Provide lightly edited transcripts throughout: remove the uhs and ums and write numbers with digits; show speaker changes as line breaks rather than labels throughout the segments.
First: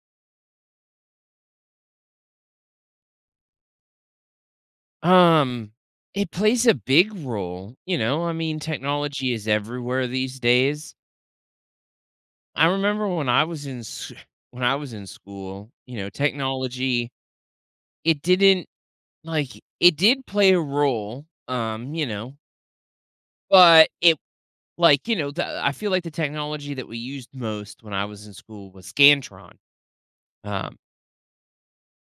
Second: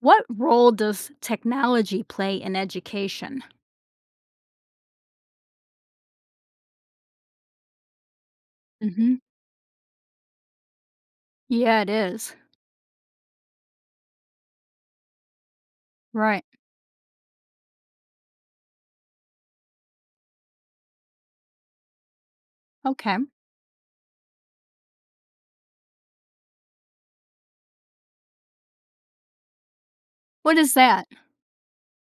What role does technology play in education?
Um, it plays a big role, you know, I mean,
Mhm.
technology is everywhere these days.
Yeah, it is.
I remember when I was in s when I was in school, you know,
Right.
technology, it didn't like, it did play a role, you know,
Okay.
but it like, you know, the I feel like the technology that we used most when I was in school was Scantron.
What is
Um,
that?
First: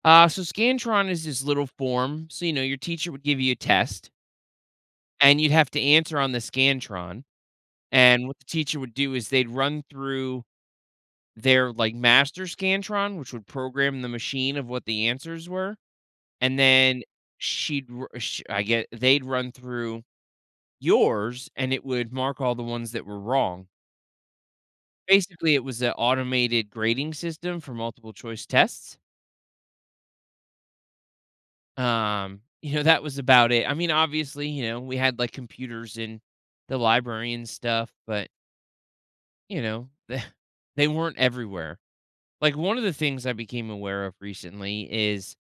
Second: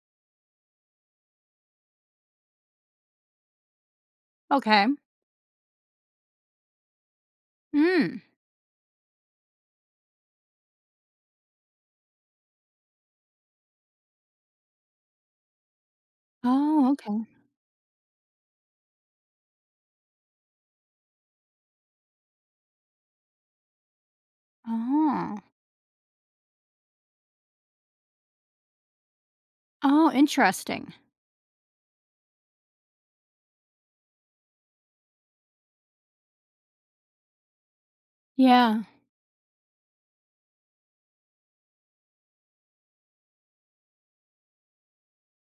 so Scantron is this little form, so, you know, your teacher would give you a test,
Okay.
and you'd have to answer on the Scantron.
Mm.
And what the teacher would do is they'd run through their, like, master scantron, which would program the machine of what the answers were, and
Oh,
then
okay.
she'd r sh I get they'd run through yours, and it would mark all the ones that were wrong.
Oh.
Basically, it was an automated grading system for multiple choice tests.
Oh, interesting.
You know, that was about it. I mean, obviously, you know, we had, like, computers in the library and stuff, but,
Yeah.
you know, they weren't everywhere. Like, one of the things I became aware of recently is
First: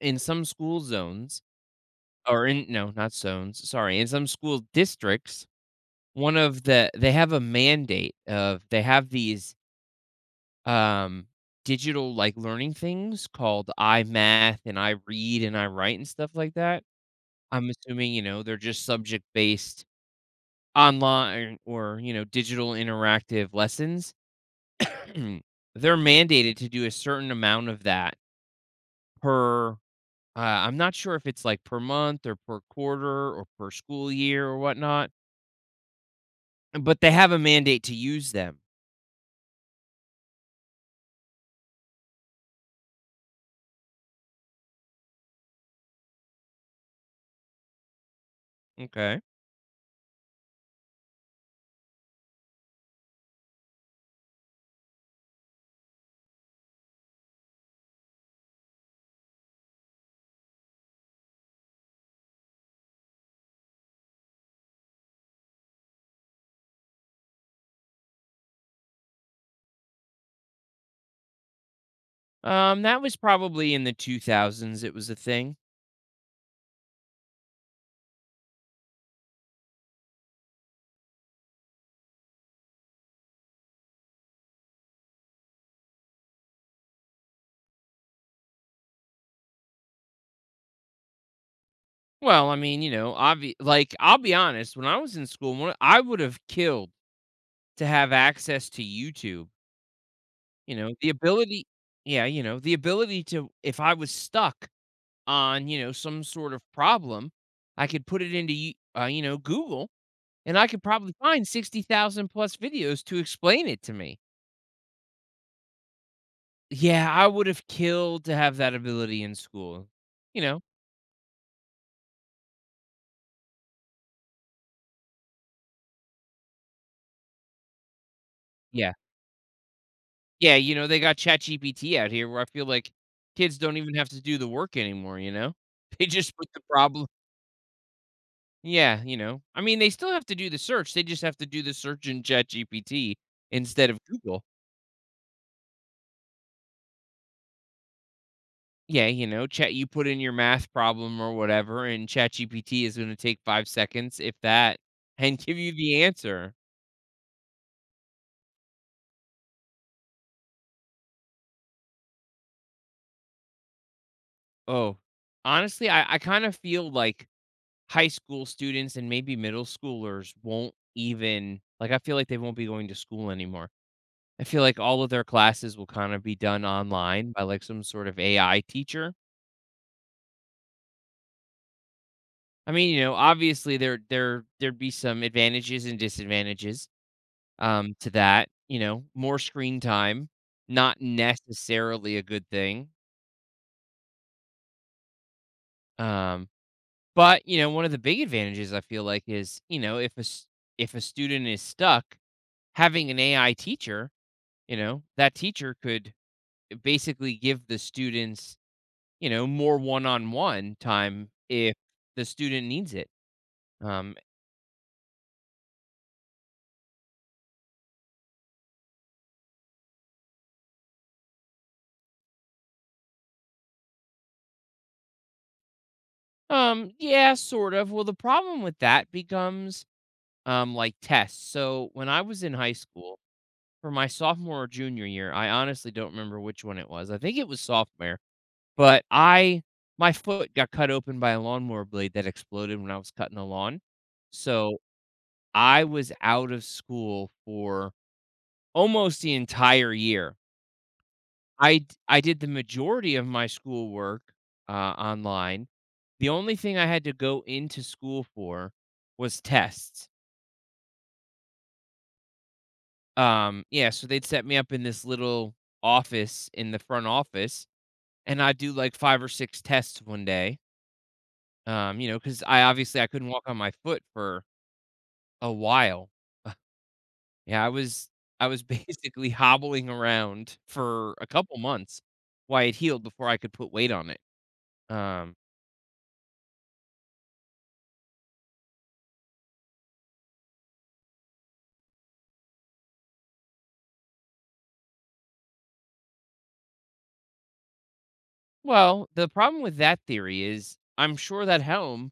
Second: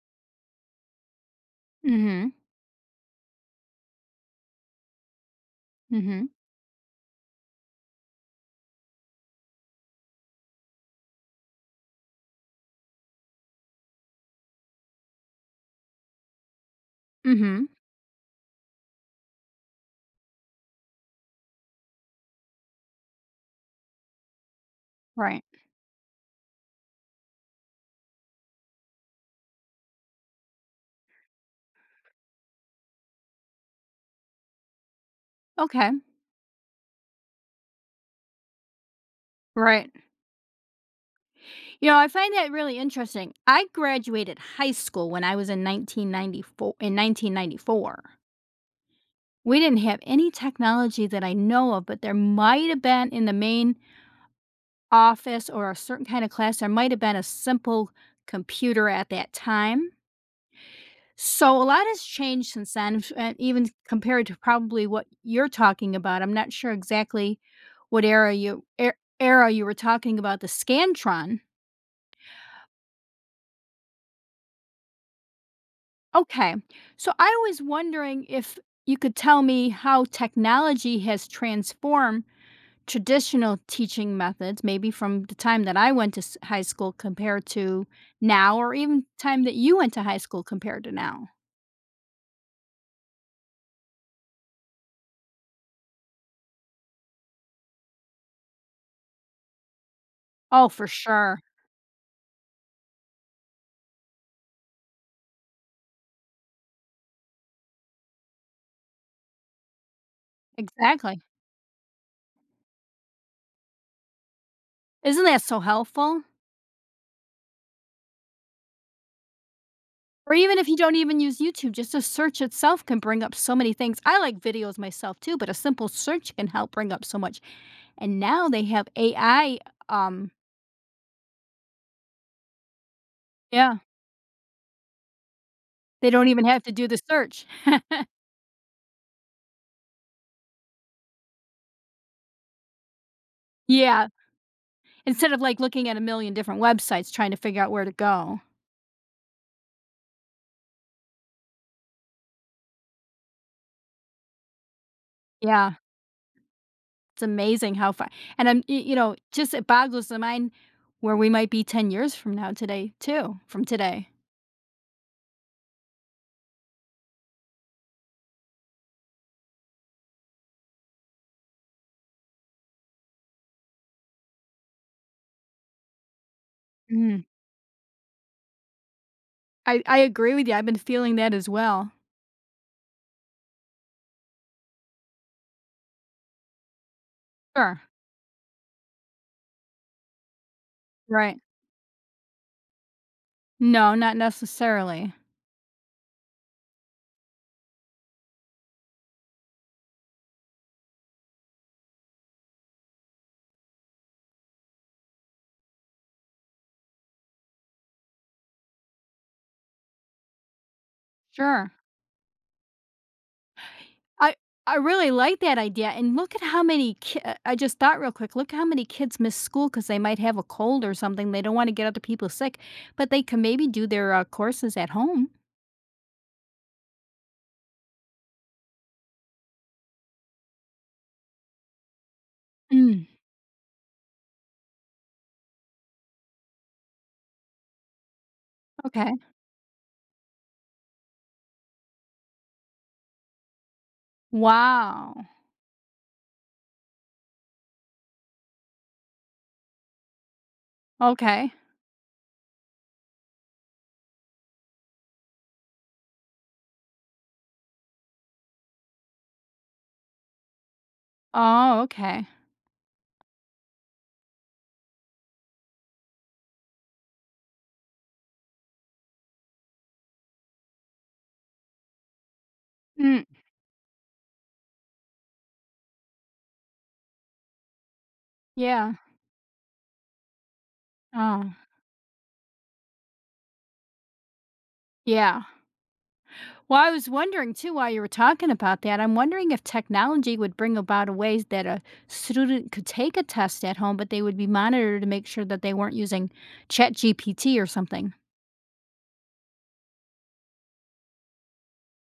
in some school zones
Mhm.
or in no, not zones, sorry, in some school districts,
Mhm.
one of the they have a mandate of they have these, um, digital, like, learning things called iMath and I Read and I Write and stuff like that.
Mhm.
I'm assuming, you know, they're just subject-based online or, you know, digital interactive lessons.
Right.
They're mandated to do a certain amount of that per I'm not sure if it's like per month or per quarter or per school year or whatnot,
Okay.
but they have a mandate to use them.
Right. I find that really interesting. I graduated high school when I was in 1994.
Okay.
We didn't have any technology that I know of, but there might have been in the main office or a certain kind of class. There might have been a simple computer at that time. So a lot has changed since then, and even compared to probably what you're talking about. I'm not sure exactly what era you were talking about the Scantron.
That was probably in the 2000s. It was a thing.
Okay. So I was wondering if you could tell me how technology has transformed traditional teaching methods, maybe from the time that I went to high school compared to now, or even time that you went to high school compared to now.
Well, I mean, you know, like I'll be honest. When I was in school, I would have killed to have access to YouTube.
Oh,
You
for
know, the
sure.
ability. Yeah, you know, the ability to if I was stuck on some sort of problem, I could put it into you know, Google. And I could probably
Exactly.
find 60,000 plus videos to explain it to me.
Isn't that so helpful?
Yeah, I would have killed to have that ability in school,
Or
you
even
know?
if you don't even use YouTube, just a search itself can bring up so many things. I like videos myself too, but a simple search can help bring up so much. And now they have
Yeah.
AI. Um,
Yeah, you know, they got ChatGPT out here where I feel like kids don't
yeah,
even have to do the work anymore, you know? They
they don't
just
even
put the
have to do the
problem.
search.
Yeah, you know? I mean, they still have to do the search, they just have to do the search in ChatGPT instead of
Yeah,
Google.
instead of like looking at a million different websites trying to figure out where to go.
Yeah, you know, Chat you put in your math problem or whatever, and ChatGPT is gonna take 5 seconds, if that, and give you
Yeah.
the answer.
It's amazing how far, and I'm just it boggles the mind where we might be 10 years from now today too, from today.
Oh, honestly, I kind of feel like high school students and maybe middle schoolers won't even like I feel like they won't be going to school anymore. I feel like all of their classes will kind of be done
Mhm.
online by like some sort of AI teacher.
I agree with you, I've been feeling that as well.
I mean, you know, obviously there'd be some advantages and disadvantages
Sure,
to that, you know, more screen time, not
right.
necessarily a good thing.
No, not necessarily.
Um but, you know, one of the big advantages I feel like is, you know, if a student is stuck having an AI teacher, you know, that teacher could basically give the students, you know, more one-on-one time
Sure.
if the student needs it. Um,
I I really like that idea, and look at how many ki I just thought real quick, look how many kids miss school because they might have a cold or something, they don't wanna get other people sick, but they can maybe do their, courses at home.
yeah, sort of. Well, the problem with that becomes like tests. So when I was in high
Mm,
school for my sophomore or junior year, I honestly don't remember which one it was. I think it was sophomore, but
okay.
I my foot got cut open by a lawnmower blade that exploded when I was cutting the lawn. So
Wow.
I was out of school for almost the entire year.
Okay.
I did the majority of my schoolwork, uh, online. The only thing I had to go into school for was tests.
Oh, okay.
Yeah, so they'd set me up in this little office in the front office, and I'd do, like, 5 or 6 tests one day, you know, because I obviously I
Mm,
couldn't walk on my foot for a while. Yeah, I was I was
yeah.
basically hobbling around for a
Oh,
couple months while it healed before I could put weight on it. Um,
yeah. Well, I was wondering too while you were talking about that. I'm wondering if technology would bring about a ways that a student could take a test at home, but they would be monitored to make sure that they weren't using ChatGPT or something.
well, the problem with that theory is I'm sure that Helm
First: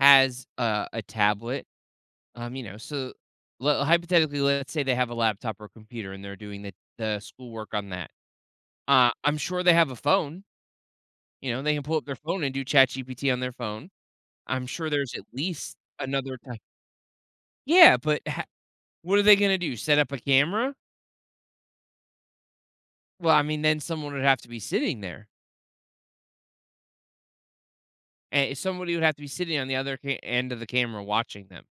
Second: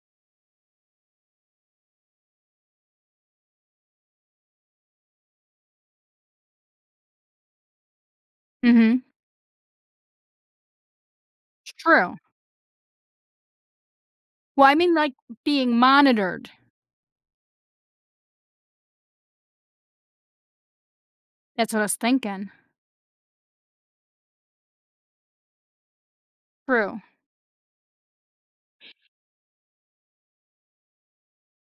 has a tablet. You know, so hypothetically, let's say they have a laptop or a computer and they're doing the schoolwork on that.
Mhm.
I'm sure they have a phone. You know, they can pull up their
True.
phone and do Chat GPT on their phone.
Well,
I'm
I
sure
mean, like
there's at
being
least another
monitored.
time. Yeah, what are they going to do? Set up a camera?
That's what I was thinking.
Well, I mean, then someone would have to be sitting there,
True.
and somebody would have to be sitting on the other ca end of the camera watching them.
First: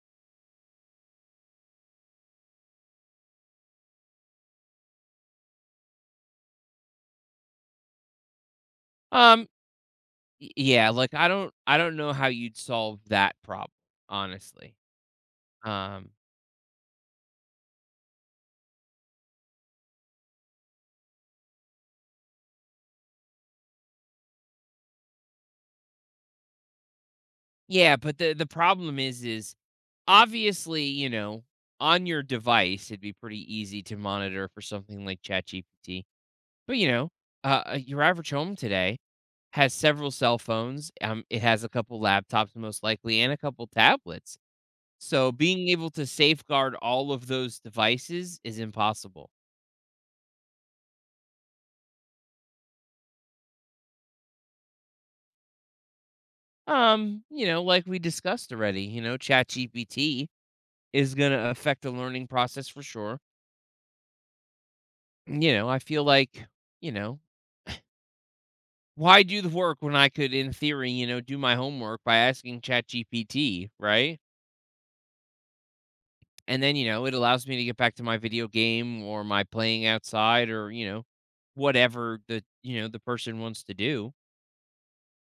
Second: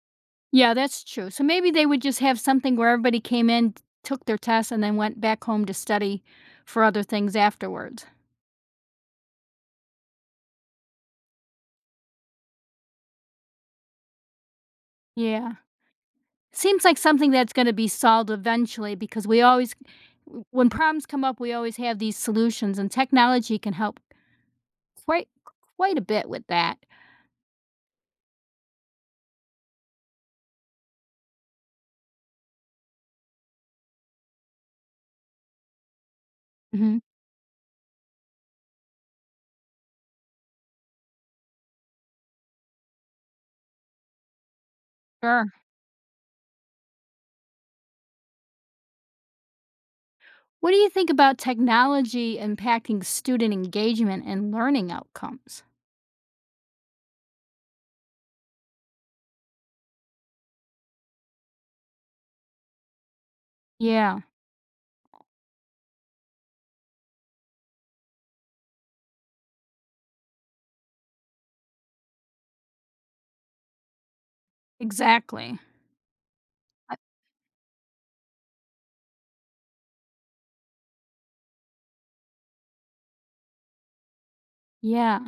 Yeah, that's true. So maybe they would just have something where everybody came in, took their test, and then went back home to study for other things afterwards.
Um, y Yeah, like, I don't know how you'd solve that problem, honestly.
Yeah.
Um,
Seems like something that's gonna be solved eventually, because we always, when problems come up, we always have these solutions, and technology can help quite quite a bit with that.
yeah, but the problem is obviously, you know, on your device, it'd be pretty easy to monitor for something like ChatGPT, but, you
Mhm.
know, your average home today has several cell phones, it has a couple laptops most likely and a couple tablets. So
Sure.
being able to safeguard all of those devices is impossible.
What do you think about technology impacting student engagement and learning outcomes?
You know, like we discussed already, you know, ChatGPT is going to affect the learning process for sure.
Yeah,
You know, I feel like, you know, why do the work when I could in theory, you know, do my homework by asking ChatGPT, right?
exactly.
And then, you
I
know, it allows me to get back to my video game or my playing outside or, you know, whatever the person wants to do.
Yeah.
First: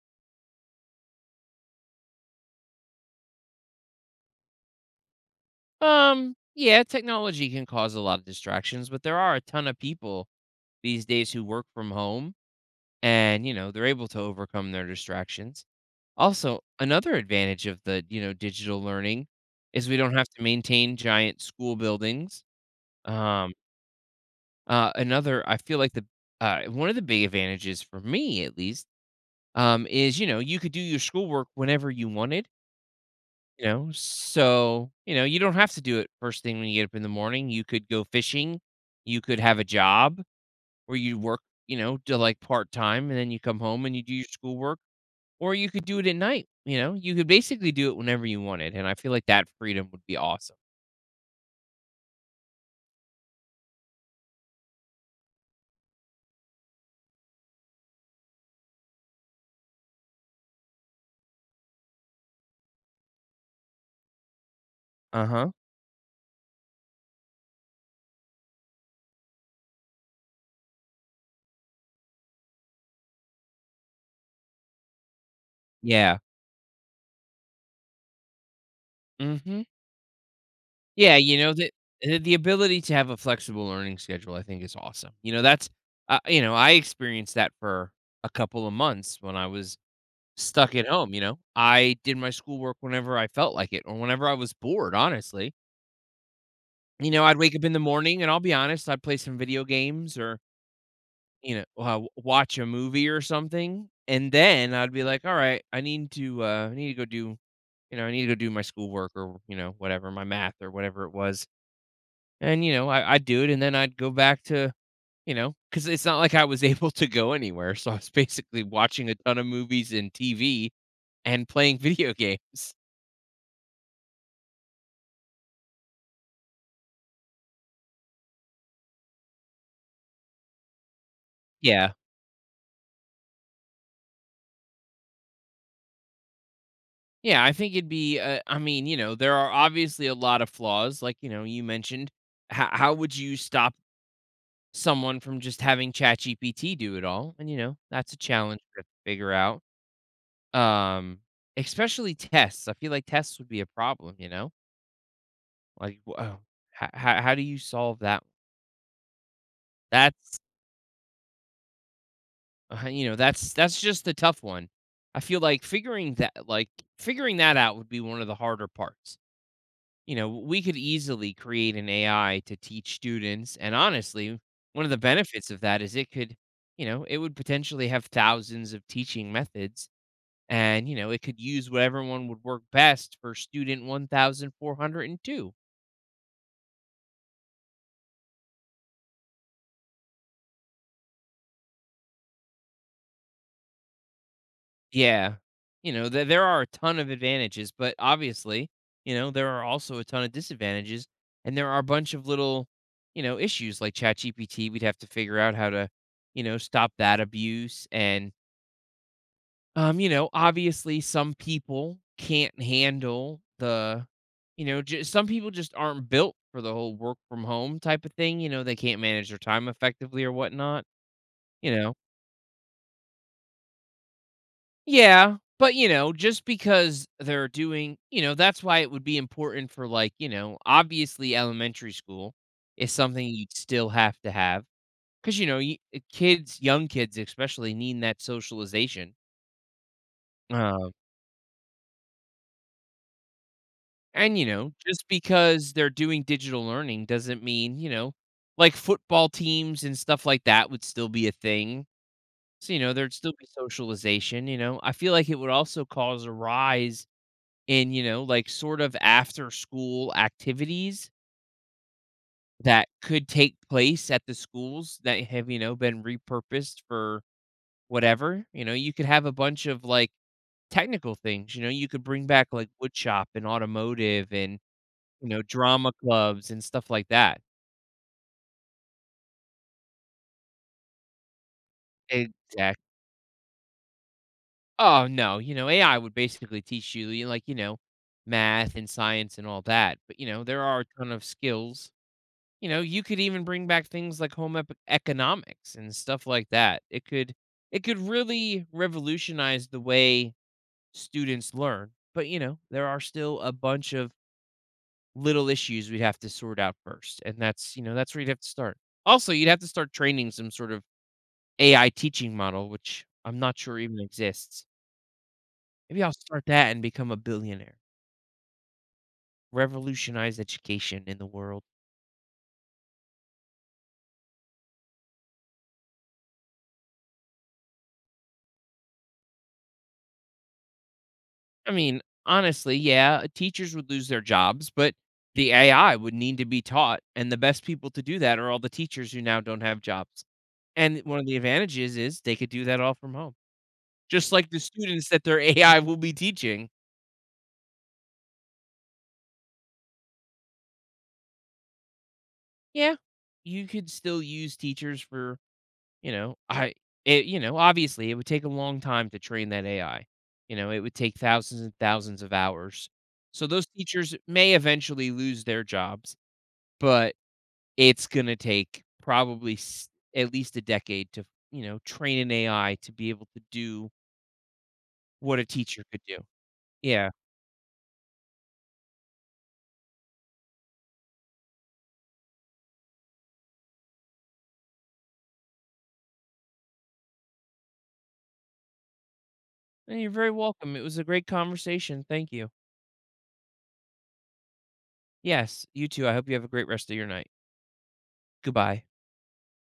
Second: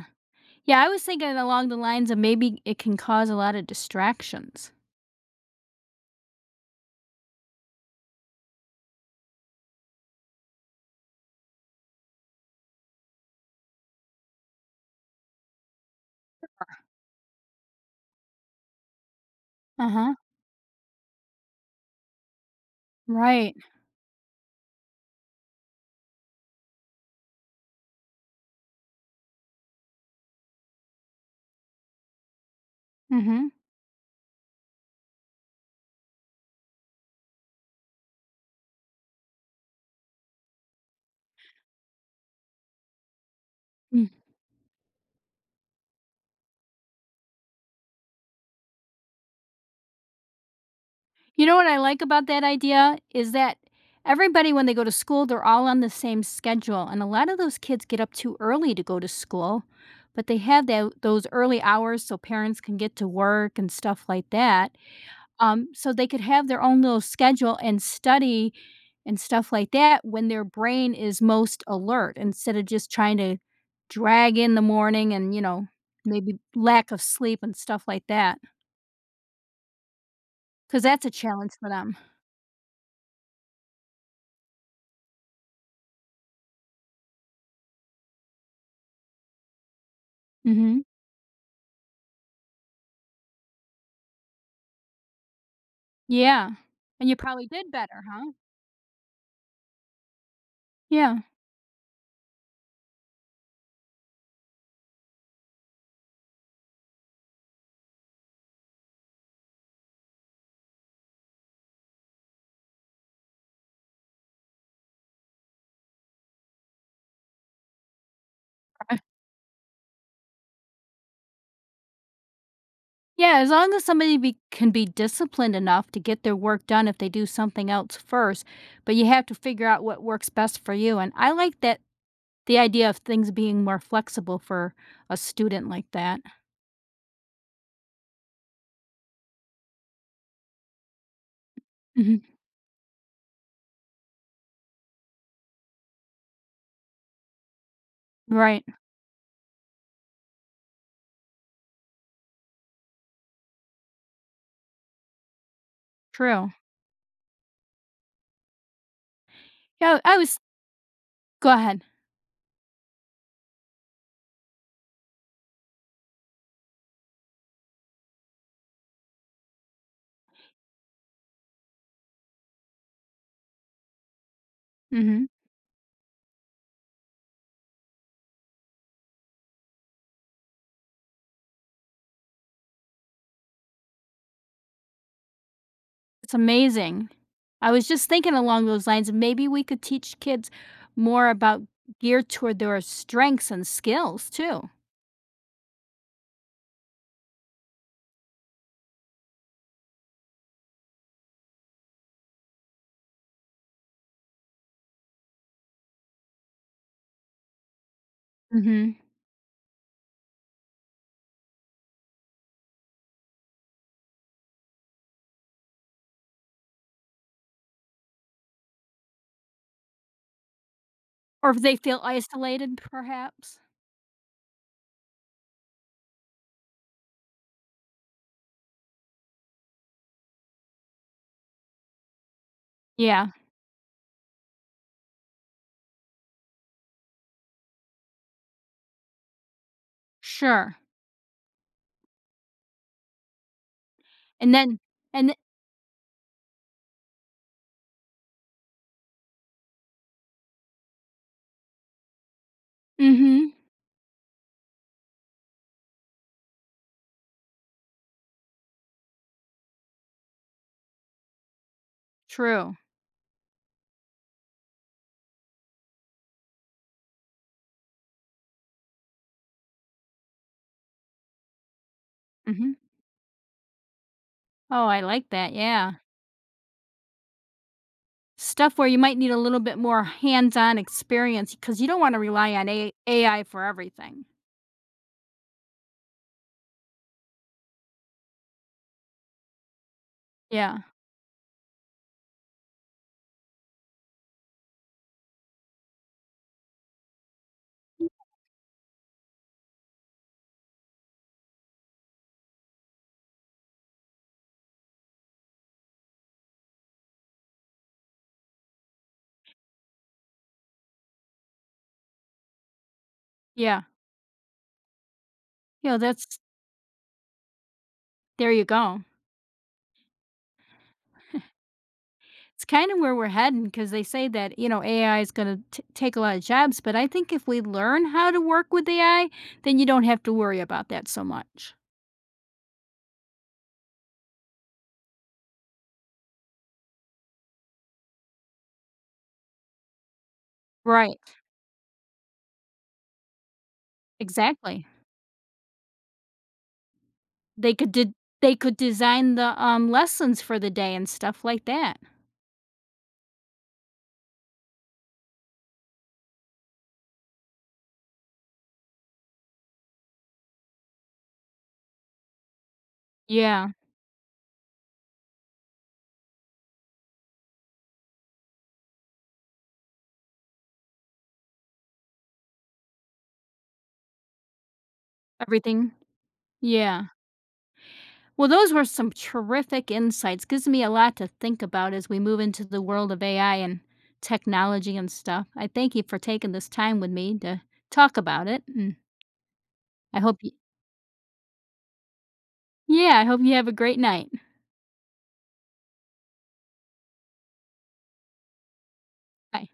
Yeah, I was thinking along the lines of maybe it can cause a lot of distractions.
Yeah, technology can cause a lot of distractions, but there are a ton of people these days who work from home and, you know, they're able to overcome their distractions. Also, another advantage of the, you know, digital learning is we
Uh-huh.
don't have to maintain giant school buildings. Um,
Right.
another, I feel like the One of the big advantages for me, at least, is you know you could do your schoolwork whenever you wanted.
Mhm.
You know, so, you know, you don't have to do it first thing when you get up in the morning. You could go fishing. You could have a job where you work, you know, to like part time, and then you come home and you do your schoolwork, or you could do it at night. You know, you could basically do it whenever you wanted. And I feel like that freedom would be awesome.
You know what I like about that idea is that everybody, when they go to school, they're all on the same schedule. And a lot of those kids get up too early to go to school, but they have those early hours so parents can get to work and stuff like that.
Uh huh.
So they could have their own little schedule and study and stuff like that when their brain is most alert, instead of just trying to drag in the morning and,
Yeah.
maybe lack of sleep and stuff like that.
Hmm.
Cause that's a
Yeah. You
challenge
know,
for
the,
them.
the the ability to have a flexible learning schedule, I think, is awesome. You know, that's, you know, I experienced that for a couple of months when I was stuck
Hmm.
at home, you know? I did my schoolwork whenever I felt like it or whenever I was bored, honestly.
Yeah, and
You
you
know, I'd
probably
wake up
did
in the
better,
morning and
huh?
I'll be honest, I'd play some video games or,
Yeah.
you know, watch a movie or something. And then I'd be like, all right, I need to, go do, I need to go do my schoolwork or, you know, whatever, my math or whatever it was. And, you know, I'd do it and then I'd go back to, you know, because it's not like I was able to go anywhere. So I was basically
Right.
watching a ton of movies and TV and playing video games.
Yeah, as long as somebody be can be disciplined enough to get their work done if they do something else first, but you have to figure out what works best for you, and I like that
Yeah.
the idea of things being more flexible for a student like that.
Yeah, I think it'd be, I mean, you know, there are obviously a lot of flaws, like, you know, you mentioned.
Mhm.
How would you stop someone from just having ChatGPT do it all? And, you know, that's a challenge
Right,
to figure out. Um, Especially tests. I feel like tests would be a problem, you know? Like, wow,
true.
how, how do you solve that?
Yeah, I was
That's,
go ahead.
you know, that's just the tough one. I feel like figuring that out would be one of the harder parts. You know, we could easily create an AI to teach students. And honestly, one of the
Mhm.
benefits of that is it could, you know, it would potentially have thousands of teaching methods. And, you know, it could use whatever one would work best for student 1402.
It's amazing. I was just thinking along those lines, maybe we could teach kids more about, geared toward their strengths and skills too.
Yeah. You know, there are a ton of advantages, but obviously, you know, there are also a ton of disadvantages. And there are a bunch of little, you know, issues like ChatGPT. We'd have to figure out how to, you know, stop that abuse. And
Mhm.
You know, obviously some people can't handle the just some people just aren't built for the whole work from home type of thing, you know, they can't manage their time effectively or whatnot,
Or if
you
they
know.
feel isolated, perhaps?
Yeah, but you know, just because they're doing, you know, that's why it would be important for like, you know, obviously elementary school is something
Yeah,
you still have to have, cuz you know, kids, young kids especially need that socialization.
sure,
um, And, you
and
know,
then
just
and
because they're doing digital learning doesn't mean, you know, like football teams and stuff like that would still be a thing. So, you know,
mm
there'd still
mhm,
be socialization, you know. I feel like it would also cause a rise in, you know, like sort of after school activities
true,
that could take place at the schools that have, you know, been repurposed for whatever. You know, you could have a bunch of like technical things, you know, you could bring back
Mm
like
mhm.
wood shop and automotive and,
Oh, I
you
like
know,
that, yeah.
drama clubs and stuff like that.
Stuff where you might need a little bit more hands-on experience because you don't wanna rely on
Exactly.
A AI for everything.
Oh, no, you know, AI would basically teach you, you know, math and science and all that, but, you know, there
Yeah.
are a ton of skills. You know, you could even bring back things like home ep economics and stuff like that. It could really revolutionize the way students learn, but, you know, there are still a bunch of little issues we'd have to sort out first, and that's, you know, that's where you'd have to start. Also, you'd have to start training some sort of AI teaching model, which I'm not sure
Yeah.
even exists.
Yeah,
Maybe I'll
that's
start that and become a billionaire.
there you go.
Revolutionize education in the world.
It's kinda where we're heading because they say that AI is gonna take a lot of jobs, but I think if we learn how to work with AI, then you don't have to worry about that so
I
much.
mean, honestly, yeah, teachers would lose their jobs, but the AI would need to be taught, and the best people to do that are all the teachers who now don't have jobs. And
Right,
one of the advantages is they could do that all from home. Just like the
exactly.
students that their AI will be teaching.
They could did they could design the lessons for the day and stuff like that.
Yeah, you could still use teachers for You know, I it you know, obviously, it would take a long time to train that AI. You know, it would take thousands and thousands of hours. So those
Yeah,
teachers may eventually lose their jobs, but it's gonna take probably s at least a decade to, you know, train an AI to be able to do what a teacher
everything,
could do.
yeah.
Yeah.
Well, those were some terrific insights, gives me a lot to think about as we move into the world of AI and technology and stuff. I thank you for taking this time with me to talk about it, and
And you're
I
very
hope you
welcome. It was a great conversation. Thank you.
Yeah, I hope you have a great night.
Yes, you too. I hope you have a great rest of your night. Goodbye.
Bye.